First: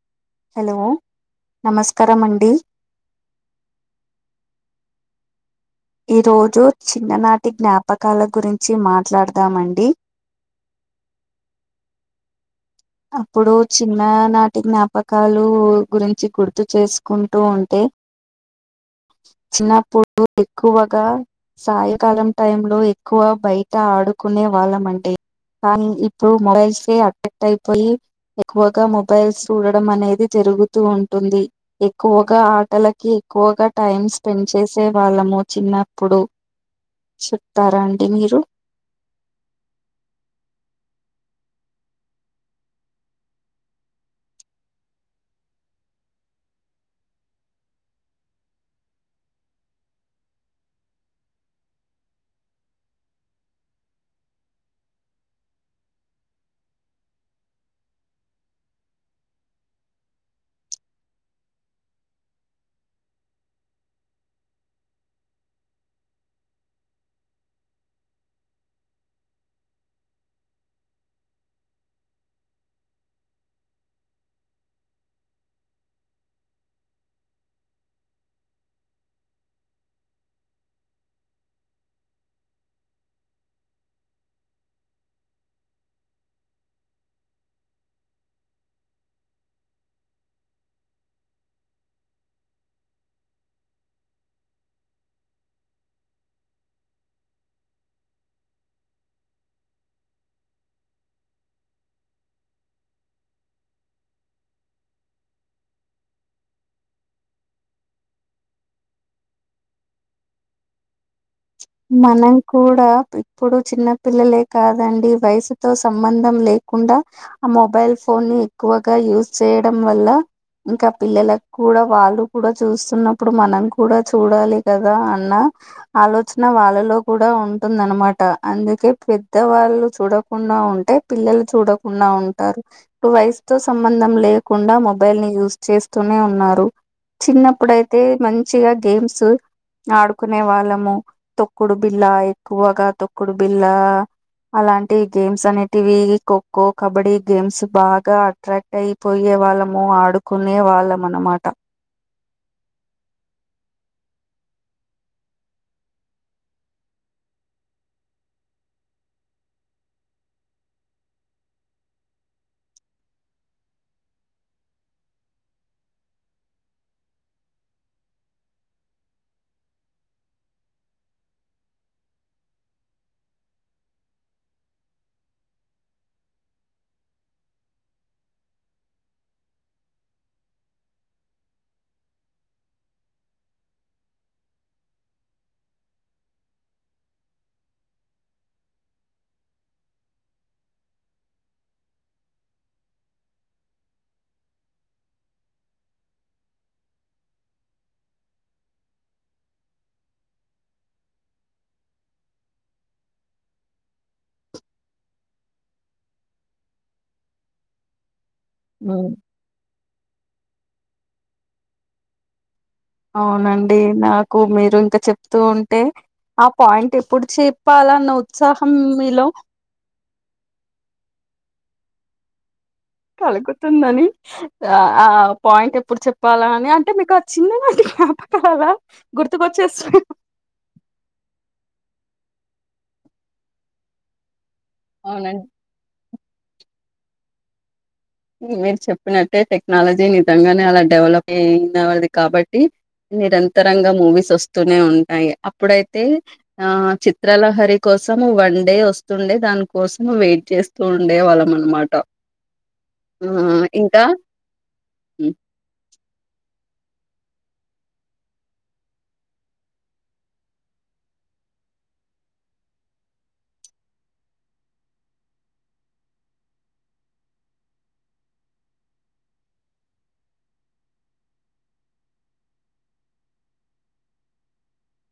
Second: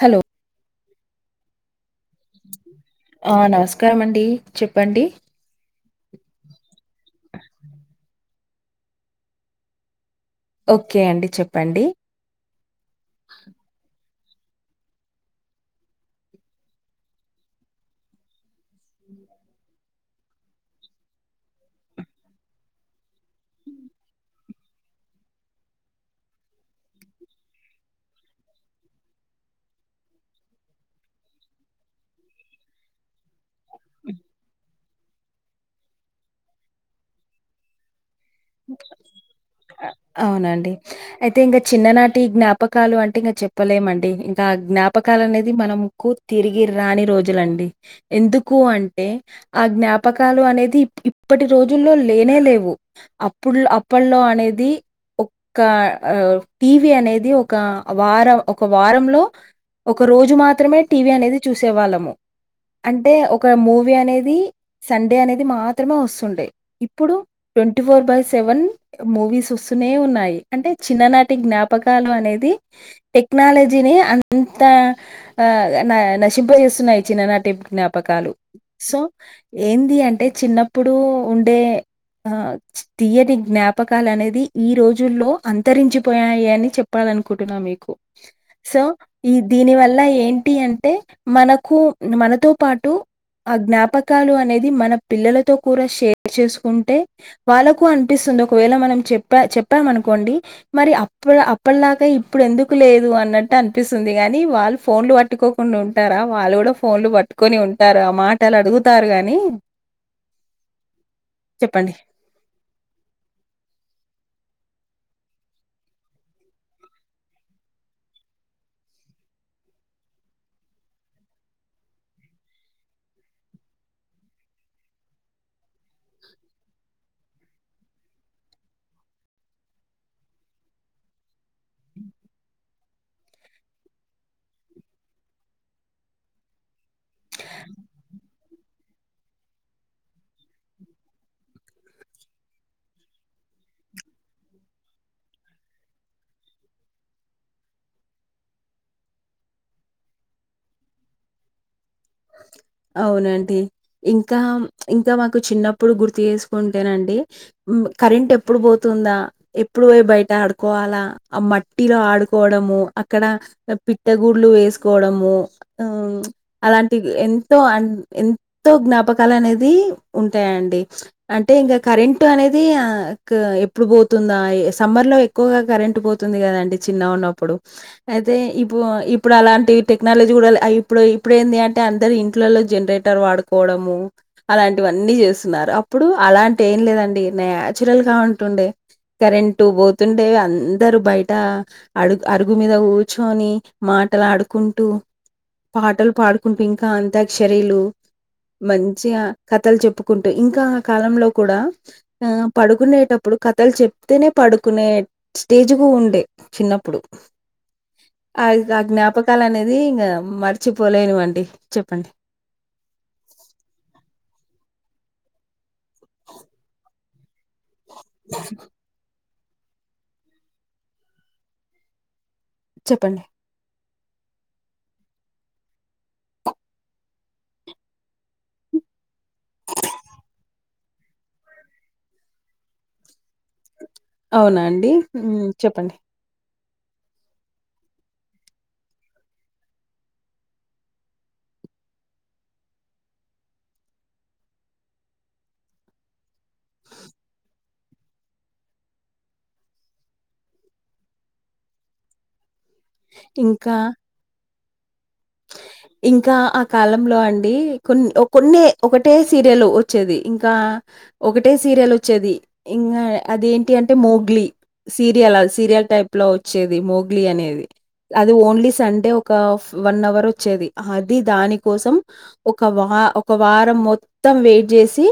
Hello hello నమస్కారమండి ఆ నమస్కారమండి చెప్పండి ఈ రోజు చిన్ననాటి జ్ఞాపకాల గురించి మాట్లాడదామండి ఓకే అండి చెప్పండి అప్పుడు చిన్న నాటి జ్ఞాపకాలు గురించి గుర్తు చేసుకుంటూ ఉంటే చిన్నప్పుడు ఎక్కువగా సాయంకాలం టైమ్ లో ఎక్కువ బయట ఆడుకునే వాళ్ళమంటే కానీ ఇప్పుడు మొబైల్స్ కే అటక్ట్ అయిపోయి ఎక్కువగా మొబైల్స్ చూడడం అనేది జరుగుతూ ఉంటుంది ఎక్కువగా ఆటలకి ఎక్కువగా టైం స్పెండ్ చేసే వాళ్ళము చిన్నప్పుడు చెప్తారా అండి మీరు అవునండి అయితే ఇంక చిన్ననాటి జ్ఞాపకాలు అంటే ఇంకా చెప్పలేమండి ఇంకా జ్ఞాపకాలనేది మనం కు తిరిగి రాని రోజులండి ఎందుకు అంటే ఆ జ్ఞాపకాలు అనేది ఇప్పటి రోజుల్లో లేనే లేవు. అప్పుల్లో అప్పల్లో అనేది ఒక్క టీవీ అనేది ఒక వారం ఒక వారంలో ఒక రోజు మాత్రమే టీ వీ అనేది చూసే వాళ్ళము అంటే ఒక మూవీ అనేది సండే అనేది మాత్రమే వస్తుండే ఇప్పుడు twenty four by seven movies వస్తూనే ఉన్నాయి అంటే చిన్ననాటి జ్ఞాపకాలు అనేది టెక్నాలజీని అంత ఆ ఆ నశింపజేస్తున్నాయి చిన్ననాటి జ్ఞాపకాలు సో ఏంది అంటే చిన్నప్పుడు ఉండే ఆ తీయటి జ్ఞాపకాలనేది ఈ రోజుల్లో అంతరించిపోయాయి అని చెప్ చెప్పాలనుకుంటున్నా మీకు సో ఈ దీని వల్ల ఏంటి అంటే మనకు మనతో పాటు ఆ జ్ఞాపకాలు అనేది మన పిల్లలతో కూడా షేర్ చేసుకుంటే వాళ్ళకు అనిపిస్తుంది ఒకవేళ మనం చెప్పా చెప్పామనుకోండి మరి అప్పుడు అప్పటిలాగా ఇప్పుడెన్దుకు లేదు అన్నట్టనిపిస్తుంది గాని వాళ్ళు ఫోన్లు పట్టుకో ఉండి ఉంటారా వాళ్ళు కూడా ఫోన్లు పట్టుకొని ఉంటారు ఆ మాట అలా అడుగుతారు గాని చెప్పండి. మనం కూడా ఇప్పుడు చిన్న పిల్లలే కాదండి వయసుతో సంబంధం లేకుండా ఆ మొబైల్ ఫోన్ని ఎక్కువగా యూజ్ చేయడం వల్ల ఇంకా పిల్లలకు కూడా వాళ్ళు కూడా చూస్తున్నప్పుడు మనం కూడా చూడాలి కదా అన్న ఆలోచ వచ్చిన వాళ్ళలో కూడా ఉంటుందనమాట అందుకే పెద్ద వాళ్ళు చూడకుండా ఉంటే పిల్లలు చూడకుండా ఉంటారు ఇప్పుడు వయస్తో సంబంధం లేకుండా మొబైల్ని యూజ్ చేస్తూనే ఉన్నారు చిన్నప్పుడయితే మంచిగా గేమ్స్ ఆడుకునే వాళ్ళము తొక్కుడు బిల్లా ఎక్కువగా తొక్కుడు బిల్లా అలాంటి గేమ్స్ అనేటివి ఖోఖో కబడ్డీ గేమ్స్ బాగా అట్రాక్ట్ అయి పోయే వాళ్ళము ఆడుకునే వాళ్ళమనమాట అవునండి ఇంకా ఇంకా మాకు చిన్నప్పుడు గుర్తు చేసుకుంటేనండి కరెంట్ ఎప్పుడు పోతుందా ఎప్పుడు పోయి బయట ఆడుకోవాలా ఆ మట్టిలో ఆడుకోవడము అక్కడ పిట్టగూడ్లు వేసుకోవడము ఆ అలాంటి ఎంతో అ ఎంతో జ్ఞాపకాలు అనేది ఉంటాయండి అంటే ఇంకా కరెంట్ అనేది ఎప్పుడు పోతుందా ఆ సమ్మర్లో ఎక్కువగా కరెంట్ పోతుంది కదండి చిన్నగా ఉన్నప్పుడు అయితే ఇప్పుడు ఇప్పుడు అలాంటి టెక్నాలజీ కూడా ఇప్పుడు ఇప్పుడు ఏంది అంటే అంటే అందరు ఇంట్లలో జనరేటర్ వాడుకోవడము అలాంటివన్నీ చేస్తున్నారు అప్పుడు అలాంటి ఏం లేదండి నాచురల్గా ఉంటుండే కరెంటట్ పోతుండే అందరు బయట అడుగు అరుగు మీద కూర్చొని మాటలు ఆడుకుంటూ పాటలు పాడుకు కుంట ఇంకా అంత్యక్షరీలు మంచిగా కథలు చెప్పుకుంటూ ఇంకా ఆ కాలంలో కూడా ఆ పడుకునేటప్పుడు కథలు చెప్తేనే పడుకునే స్టేజ్కు ఉండే చిన్నప్పుడు ఆ ఆ జ్ఞాపకాలు అనేది ఇం మర్చిపోలేనివండి చెప్పండి అవునండి నాకు మీరు ఇంకా చెప్తూ ఉంటే ఆ పాయింట్ ఎప్పుడు చె పాలన్న ఉత్సాహం మీలో చెప్పండి ఎక్కుతుందని ఆ ఆ పాయింట్ ఎప్పుడు చెప్పాలని అంటే మీకు ఆ చిన్ననాటి నా జ్ఞాపకాల గుర్తుకొచ్చేసినయ్ అవునాండి అవునండి చెప్పండి మీరు చెప్పినట్టే టెక్నాలజీ నిజంగానే అలా డెవలప్ అయినది కాబట్టి నిరంతరంగా మూవీస్ వస్తూనే ఉంటాయి అప్పుడైతే ఆ చిత్రాలహరి కోసం వన్డే వస్తుండే దాని కోసం వెయిట్ చేస్త చూ ఉండే వాళ్ళం అనమాట ఆ ఇంకా [inaudible] ఇంకా ఆ కాలంలో అండి కొన్ని కొన్ని ఒకటే సీరియల్ వచ్చేది ఇంకా ఒకటే సీరియల్ వచ్చేది ఇంకా అదేంటి అంటే మోగ్లీ సీరియల సీరియల్ టైప్ లో వచ్చేది మోగ్లీ అనేది అది ఓన్లీ సండే ఒక వన్ అవర్ వచ్చేది అది దాని కోసం ఒక వ ఒక వారం మొత్తం వెయిట్ చేసి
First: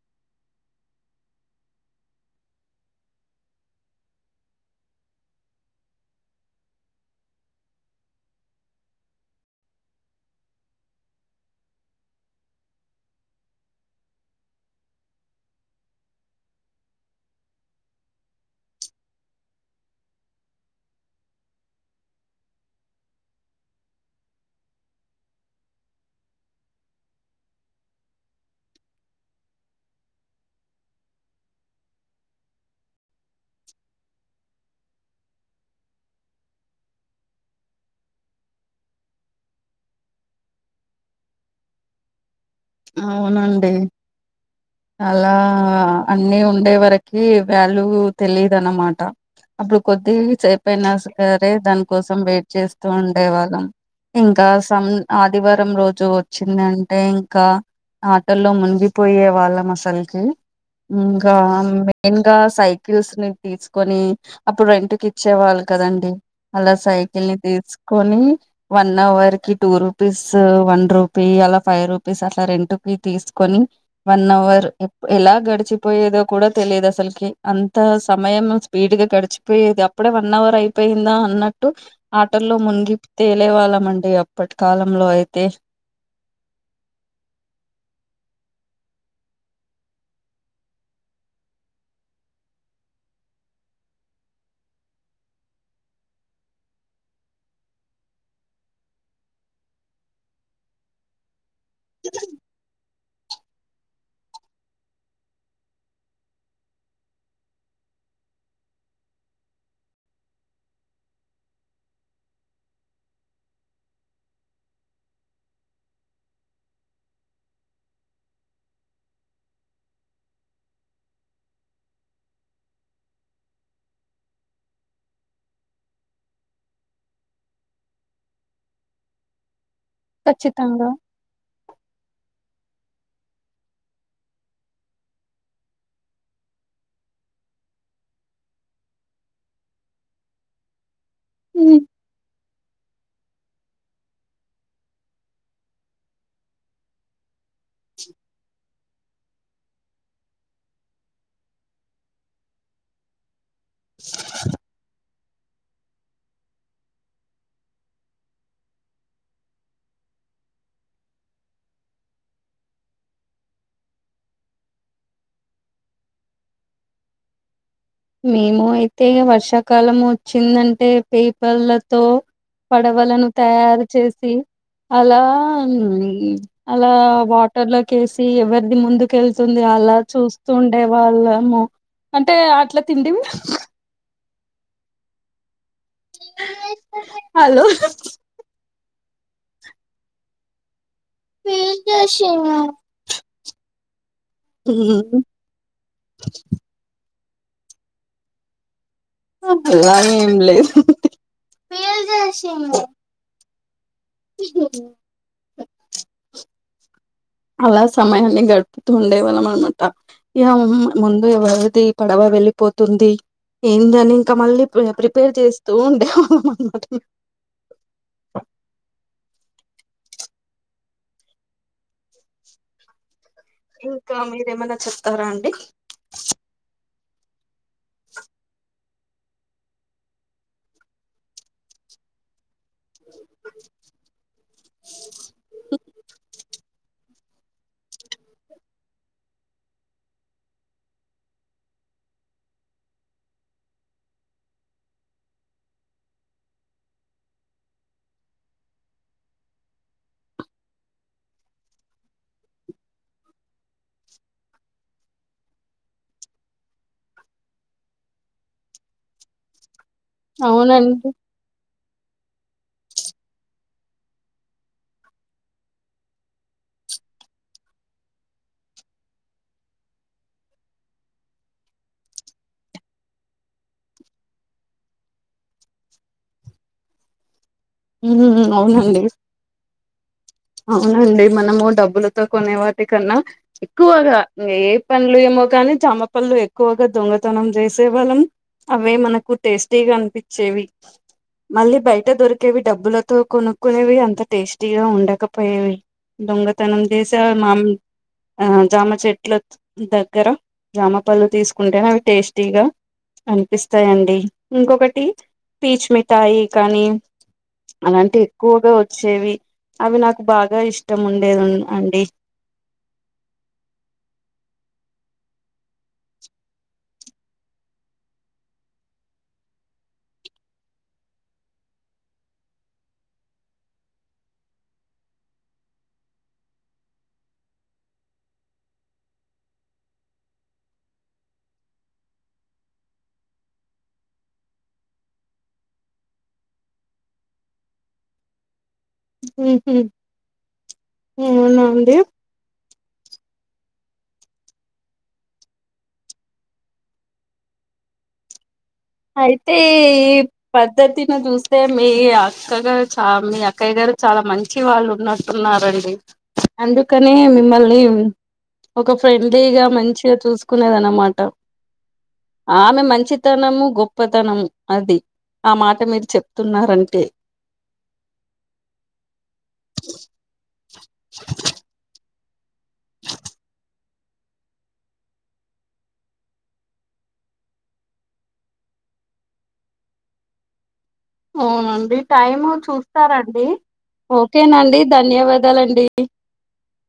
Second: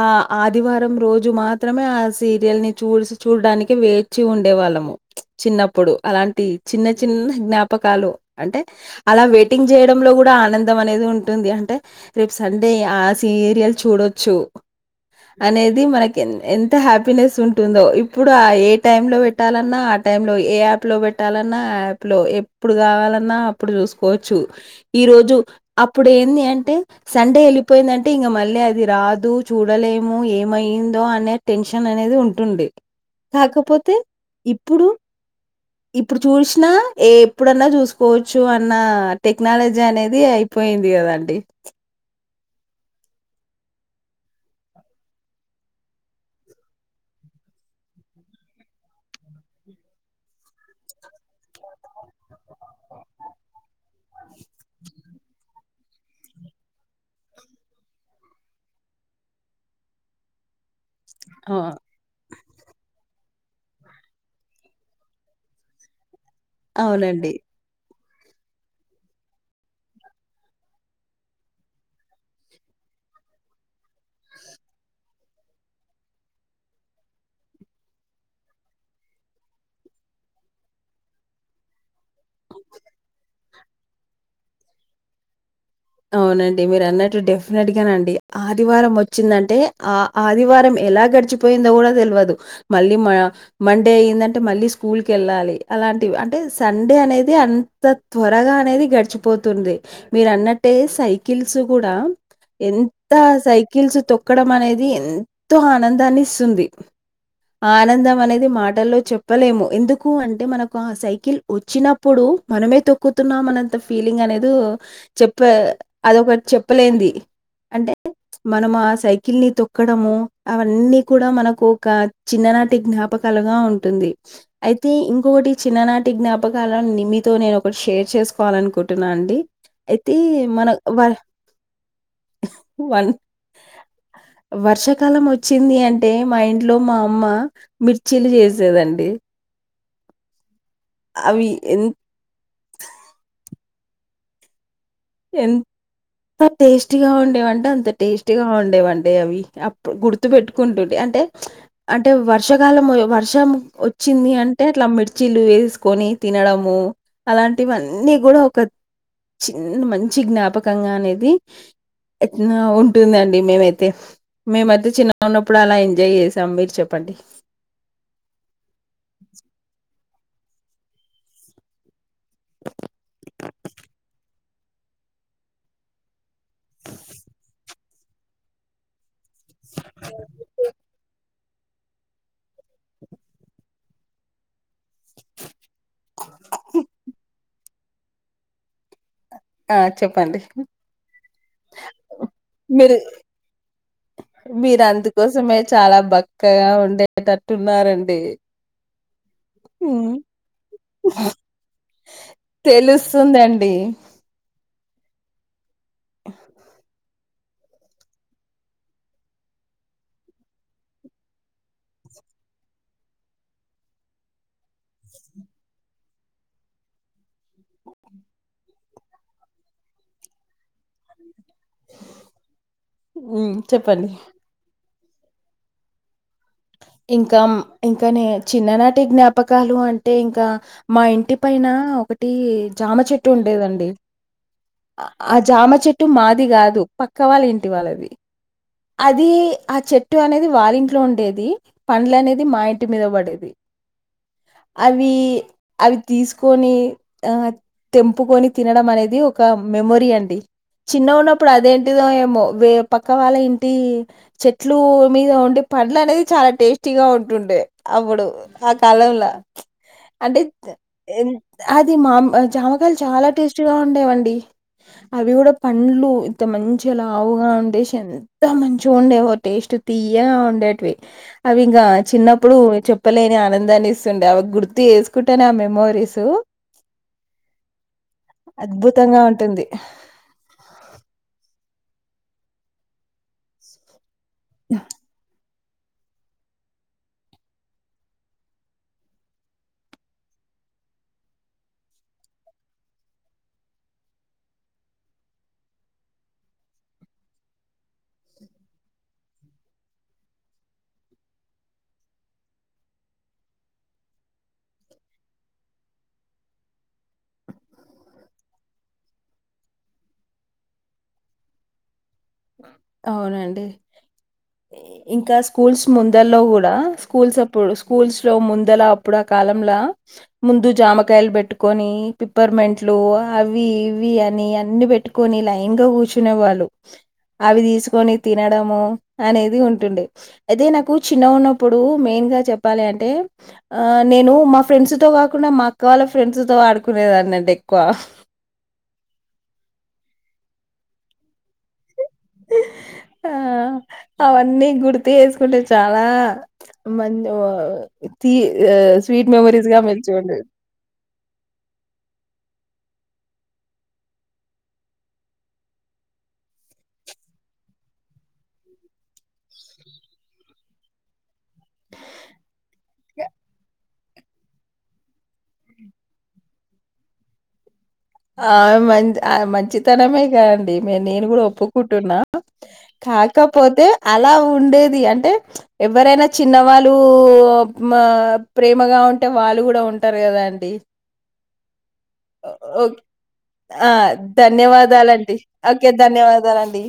ఆ ఆదివారం రోజు మాత్రమే ఆ సీరియల్ని చూ చూడడానికి వేచి ఉండే వాళ్ళము చిన్నప్పుడు అలాంటి చిన్న చిన్న జ్ఞాపకాలు అంటే అలా వెయిటింగ్ చేయడంలో కూడా ఆనందం అనేది ఉంటుంది అంటే రేపు సండే ఆ సీరియల్ చూడొచ్చు అనేది మనకి ఎంత హ్యాపీనెస్ ఉంటుందో ఇప్పుడు ఆ ఏ టైమ్ లో పెట్టాలన్నా ఆ టైం లో ఏ యాప్ లో పెట్టాలన్నా ఆ యాప్ లో ఎప్పుడు కావాలన్నా అప్పుడు చూసు కోచ్చు ఈరోజు అప్పుడు ఏంది అంటే సండే వెళ్ళిపోయిందంటే ఇంక మళ్ళీ అది రాదు చూడలేము ఏమయిందో అనే టెన్షన్ అనేది ఉంటుండే కాకపోతే ఇప్పుడు ఇప్పుడు చూసినా ఏ ఎప్పుడన్నా చూసుకోవచ్చు అని మన్న టెక్నాలజీ అనేది అయిపోయింది కదండి అవునండి అలా అన్ని ఉండే వరకి వాల్యూ తెలిదు అన్నమాట అప్పుడు కొద్ది సేపైనా సరే దానికోసం వెయిట్ చేస్తూ ఉండేవాళ్ళం ఇంకా సన్ ఆదివారం రోజు వచ్చిందంటే ఇంకా ఆటల్లో మునిగిపోయే వాళ్ళం అసలుకి ఇంకా ఆ! ఇన్గా సైకిల్స్ ని తీసుకొని అప్పుడు రెంట్కి ఇచ్చేవాళ్ళు కదండి అలా సాయకల్ అవునండి. నీ తీస్ కొని వన్ అవర్ కి టూ రూపీస్ వన్ రూపీ అలా ఫైవ్ రూపీ రుపీస్ అట్లా రెంటుకి తీసుకొని వన్ అవర్ ఎలా గడిచిపోయేదో కూడా తెలియదు అసలుకి అంత సమయం స్పీడ్గా గడిచిపోయేది అప్పుడే వన్ అవర్ అయిపోయిందా అన్నట్టు ఆటల్లో మునిగి తేలే వాళ్ళం అండి అప్పటి కాలంలో అయితే అవునండి మీరు అన్నట్టు డెఫినెట్ గా నండి ఆదివారం వచ్చిందంటే ఆ ఆదివారం ఎలా గడిచిపోయిందో కూడా తెలవదు మళ్ళీ మా మండే అయ్యిందంటే మళ్ళీ స్కూల్ కి వెళ్ళాలి అలాంటివి అంటే సండే అనేది అన్ త త్వరగా అనేది గడిచిపోతుంది మీరు అన్నట్టు అంటే సైకిల్స్ కూడా ఎన్ తా సైకిల్స్ తొక్కడం అనేది ఎంతో ఆనందాన్ని ఇస్తుంది ఆ ఆనందం అనేది మాటల్లో చెప్పలేము ఎందుకు అంటే మనకు ఆ సైకిల్ వచ్చినప్పుడు మనమే తొక్కుతున్నాం అన్నంత ఫీలింగ్ అనేది చెప్ అదొకటి చెప్పలేంది అంటే మనం ఆ సైకిల్ ని తొక్కడమూ అవన్నీ కూడా మనకు ఒక చిన్ననాటి జ్ఞాపకాలుగా ఉంటుంది అయితే ఇంకొకటి చిన్ననాటి జ్ఞాపకాలను నేన్ మ్మితో నేను ఒకటి షేర్ చేసుకోవాల అనుకుంటున్నా అండి తీ మనకు ఖచ్చితంగా వ వన్ వర్షాకాలం వచ్చింది అంటే మా ఇంట్లో మా అమ్మా మిర్చీలు చేసేదండి అవి ఉమ్ ఎంత్ ఎంత టేస్టీగా ఉండేవంటే అంత టేస్టీగా ఉండేవండి అవి గుర్తు పెట్టుకుంటుంది అంటే అంటే వర్షాకాలం వర్షం వచ్చింది అం టే అట్లా మిర్చీలు వేసుకొని తినడమూ అలాంటివి అన్నీ కూడా ఒక నేను మంచి జ్ఞాపకంగా అనేది ఎట్నా ఉంటుందండి మేమైతే మేమైతే చిన్నగా ఉన్నప్పుడు అలా ఎంజాయ్ చేసాం మీరు చెప్పండి మేము అయితే వర్షాకాలం వచ్చిందంటే పేపర్లతో పడవలను తయారు చేసి అలా అలా వాటర్ లోకి వేసి ఎవరిది ముందు కెళ్తుంది అలా చూస్తుండే వాళ్ళము అంటే అట్లా తిండివి హలో ఆ చెప్పండి పీకేసినా మీరు మీరు అందుకోసమే చాలా బక్కగా ఉండేటట్టున్నారండి అలా హ్మ్. ఏం లేదు తుందండీ [unintelligible] [inaudible] అలా సమయాన్ని గడుపుతూ ఉండేవాళ్ళం అన్మాట ఇక ముందు ఎవరిది పడవ వెళ్ళిపోతుంది ఏందో అని ఇంకా మళ్ళీ ప్రిపేర్ చేస్తూ ఉండే వాళ్ళ అన్మాట ఉం ఇంకా మీరేమన్నా చెప్తారా అండి ఇంకా ఇంకానే చిన్ననాటి జ్ఞాపకాలు అంట టే ఇంకా మా ఇంటి పైనా ఒకటీ జామ చెట్టు ఉండేదండి ఆ జామ చెట్టు మాది కాదు పక్ క్క వాళ్ళింటి వాళ్ళది అదీ ఆ చెట్టు అనేది వాలింట్లో ఉండేది పండ్ల అనేది మా ఇంటి మీద పడేది అవీ అవి తీసుకొనీ ఆ తెంపుకొని తినడం అనేది ఒక మెమొరీ అండి చిన్న ఉన్నప్పుడు అదేంటిదో ఏమో వే పక్క వాళ్ళ ఇంటి చెట్లూ మీద ఉండే పండ్ల అనేది చాలా టేస్టీగా ఉంటుండే అప్పుడు ఆ కాలంలా అంటే అవునండి అది మామి జామకాయలు చాలా టేస్టీగా ఉండేవండి అవి కూడా పండ్లు ఇంత మంచి లావుగా ఉండేసింది ఎంతో మంచిగా ఉండే ఓ టేస్ట్ తీయ ఉండేటివి అవి ఇంకా చిన్నప్పుడు చెప్పలేని ఆనందాన్ని ఇస్తుండే అవి గుర్తు చేసుకుంటాను ఆ మెమోరీస్ ఉం అవునండి ఆ అవునండి మనము డబ్బులతో కొనే వాటి కన్నా ఎక్కువగా ఇంగ ఎ పండ్లు ఎమో గాని జామ పండ్లు ఎక్కువ ఎక్కువగా దొంగతనం చేసే వాళ్ళం అవే మనకు టేస్టీగా అనిపించేవి మళ్ళీ బయట దొరికేవి డబ్బులతో కొనుక్కునేవి అంత టేస్టీగా ఉండక పోయేవి దొంగతనం చేసా మామి ఆ జామ చెట్ల దగ్గర జామపళ్ళు తీసుకుంటేనీ అవి టేస్టీగా అనిపిస్తాయంండి ఇంకొకటి పీచ్మిఠాయి కానీ అలాంటి ఎక్కువగా వచ్చేవి అవి నాకు బాగా ఇష్టం ఉండేది అండి అవునండి. ఇంకా స్కూల్స్ ముందలో గూడా స్కూల్స్ అప్పుడు స్కూల్స్ లో ముందల అప్పుడు ఆ కాలలా ముందు జామకాయలు బెట్టుకొని పిప్పర్ మంట్లు అవి ఇవి అని అన్ని బెట్టు కొన్ని లైన్ గా కూర్చునే వాళ్ళు అవి దిసుకొని తినడము అనేది ఉంటుండే. అదే నాకు చిన్న ఉన్నప్పుడు మెయిన్ గా చెప్పాలి అంటే ఆ నేను మా ఫ్రెండ్స్ తో కాకుండా మా అక్క వాళ్ళ ఫ్రెండ్స్ తో ఆడుకునేదాన్నంటా ఎక్కువ ఉహుహ్ అవునా అండి. ఆ అవన్నీ గుర్తు ఏసుకుంటే చాలా మంద్ ఓ తీ స్వీట్ మెమరీస్ గా మెర్చోండి. పద్దతిని చూస్తే మీ అక్కగారు చా మీ అక్కయ్య గారు చాలా మంచి వాళ్ళు ఉన్నారు. ఉన్నారండి అందుకనే మిమ్మల్నిమ్ ఒక ఫ్రెండ్లీగా మంచిగా చూసుకునేదన్నమాట ఆమె మంచితనము గొప్పతనము అది ఆ మాట మీరు చెప్తున్నారంటే ఆ మ మంచితనమే కా అండి నేను కూడా ఒప్పుకుంటున్నా కాకపోతే అలా ఉండేది అంటే ఎవరైనా చిన్నవాళ్ళు ఉ మా ప్రేమగా ఉంటే వాళ్ళు కూడా ఉంటారు కదా అండి. అవునండి టైమ్ ఓకే. చూస్తారండి. ఆ ఓకేనండి ధన్యవాదాలండి ధన్యవాదాలండి ఓకే ధన్యవాదాలండి.